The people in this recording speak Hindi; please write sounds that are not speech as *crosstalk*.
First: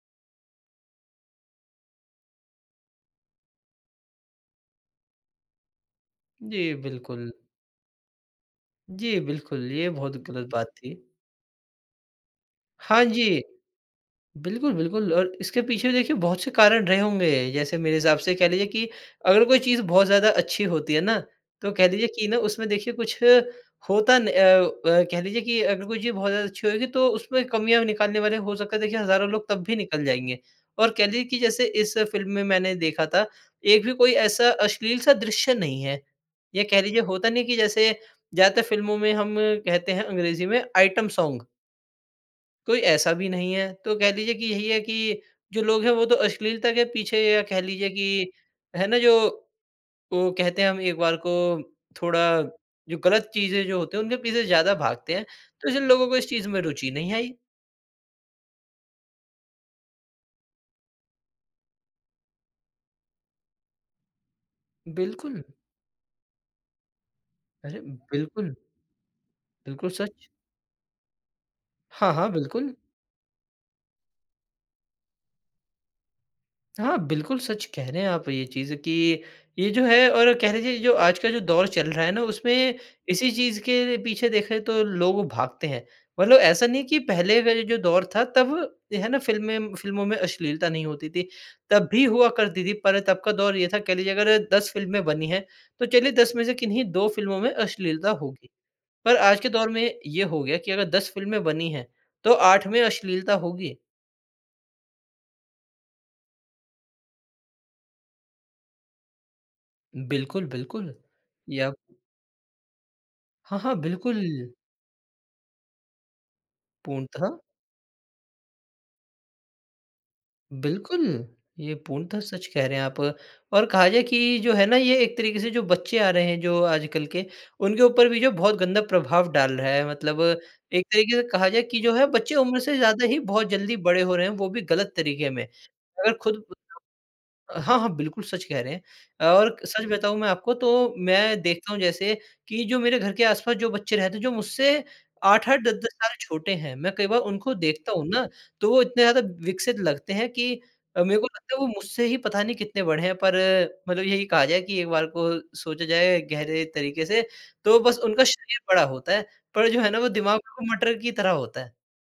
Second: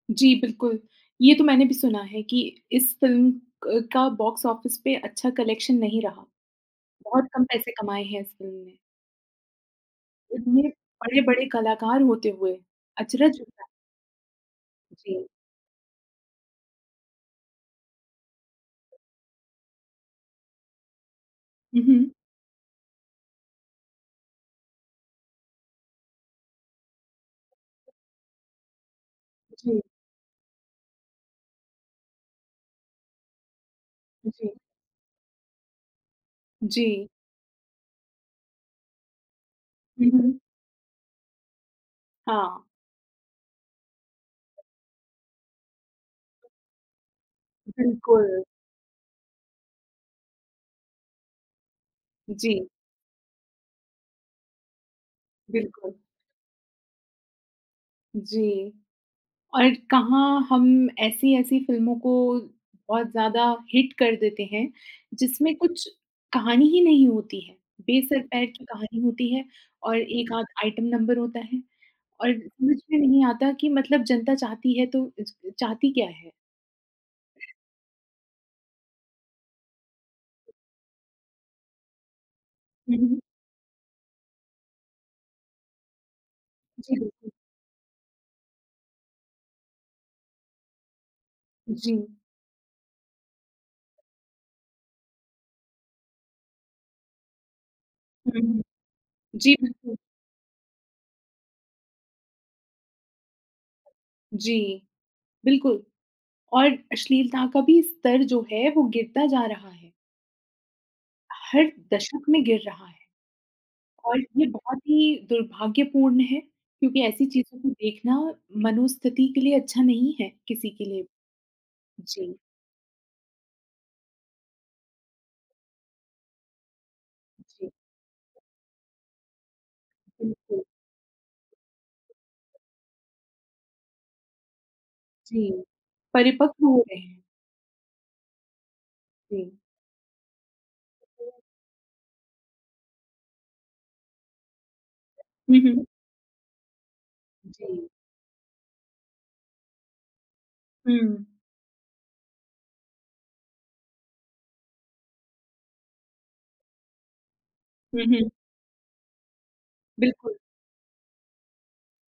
जी, बिल्कुल, ये तो मैंने भी सुना है कि इस फ़िल्म क का बॉक्स ऑफिस पे अच्छा कलेक्शन नहीं रहा। जी, बहुत बिल्कुल। कम पैसे कमाए हैं इस फ़िल्म ने। जी, बिल्कुल ये बहुत गलत इतने बात थी। बड़े-बड़े कलाकार होते हुए, हाँ अचरज जी, होता है। बिल्कुल, बिल्कुल जी। और इसके पीछे देखिए बहुत से कारण रहे होंगे। जैसे मेरे हिसाब से ये कह लीजिए कि अगर कोई चीज़ बहुत ज़्यादा अच्छी होती है ना, तो हुँ, कह लीजिए हुँ। कि ना उसमें देखिए कुछ होता न अ अ, कह लीजिए कि अगर कोई चीज़ बहुत ज़्यादा अच्छी होएगी तो उसमें कमियाँ निकालने वाले हो सकता है देखिए हजारों लोग तब भी जी। निकाल जाएँगे। और कह लीजिए कि जैसे इस फ़िल्म में मैंने देखा था, 1 भी कोई उ, ऐसा जी। अश्लील-सा दृश्य नहीं है या कह लीजिए जी। होता नहीं है कि जैसे, ज़्यादातर फ़िल्मों में हम कहते हैं हुँ, हुँ। अंग्रेजी में आइटम सॉन्ग। हाँ। कोई ऐसा भी नहीं है। तो कह लीजिए कि यही है कि, जो लोग हैं वो तो अश्लीलता के पीछे या कह लीजिए कि, बिल्कुल। है ना? जो ओ, कहते हैं हम एक बार को थोड़ा जी। जो गलत चीज़ें जो होते हैं उनके पीछे ज़्यादा भागते हैं। तो जिन बिल्कुल। लोगों को इस चीज़ में रुचि नहीं आई। जी और कहाँ हम ऐसी-ऐसी फ़िल्मों को बहुत ज़्यादा हिट कर देते हैं, बिल्कुल। जिसमें कुछ कहानी ही नहीं होती है अरे, बे सर-पैर बिल्कुल। की कहानी होती है बिल्कुल और हिट सच। 1 आध आइटम नंबर होता है हाँ, हाँ, और बिल्कुल। समझ में नहीं आता कि मतलब जनता चाहती है तो च चाहती क्या है? हाँ, बिल्कुल सच कह रहे हैं आप ये चीज़ कि ये जो है और कह लीजिए जो आजकल जो दौर चल रहा है ना उसमें हुँ, हुँ, हुँ। इसी चीज़ के पीछे देखें तो लोग भागते हैं। मतलब ऐसा नहीं कि जी, बिल्कुल। पहले का ये जो दौर था तब है ना फ़िल्में फ़िल्मों में अश्लीलता नहीं होती थी। तब भी जी। हुआ करती थी पर तब का दौर ये था कह लीजिए अगर 10 फ़िल्में बनी हैं, तो चलिए 10 में से किन्हीं 2 फ़िल्मों में अश्लीलता हुँ, होगी। हुँ। पर आज के जी, दौर में बिल्कुल। ये हो गया कि अगर 10 फ़िल्में बनी हैं, तो 8 में अश्लीलता होगी। जी, बिल्कुल और अश्लीलता का भी स्तर जो है वो गिरता जा रहा है। बिल्कुल बिल्कुल हर या दशक में गिर रहा है। हाँ, हाँ, और बिल्कुल। ये बहुत ही दुर्भाग्यपूर्ण है, क्योंकि ऐसी पूर्णत:। चीज़ों को देखना मनोस्थिति के लिए अच्छा नहीं है किसी के बिल्कुल, लिए। ये पूर्णत जी। सच कह रे हैं आप और और कहा जाए कि जो है ना ये एक तरीके से जो बच्चे आ रहे हैं जो आजकल के, उ, जी। उनके ऊपर भी जो बहुत गंदा प्रभाव डाल रहा है मतलब बिल्कुल। एक तरीके से कहा जाए कि जो है बच्चे उम्र से ज़्यादा ही बहुत जल्दी बड़े हो रहे हैं वो भी गलत तरीके में। जी, अगर खुद परिपक्व हो रहे हैं। *unintelligible* हाँ, हाँ, बिल्कुल सच कह रे हैं। जी। और सच बताऊँ मैं आपको तो मैं देखता हूँ जैसे कि जो मेरे घर के आस-पास जो बच्चे रहते हैं जो मुझसे आठ हुँ, आठ दस हुँ। दस साल छोटे हैं, मैं कई बार उनको जी। देखता हूँ ना, तो वो इतने ज़्यादा विकसित लगते हैं कि अ, मेरे हुँ। को लगता है वो मुझसे ही पता नहीं कितने बड़े हैं, पर मतलब यही कहा जाए कि एक बार को सोचा जाए गहरे तरीके से, तो बस हुँ, उनका हुँ। शरीर बड़ा होता है। पर जो है ना वो बिल्कुल। दिमाग बिल्कुल मटर की तरह होता है।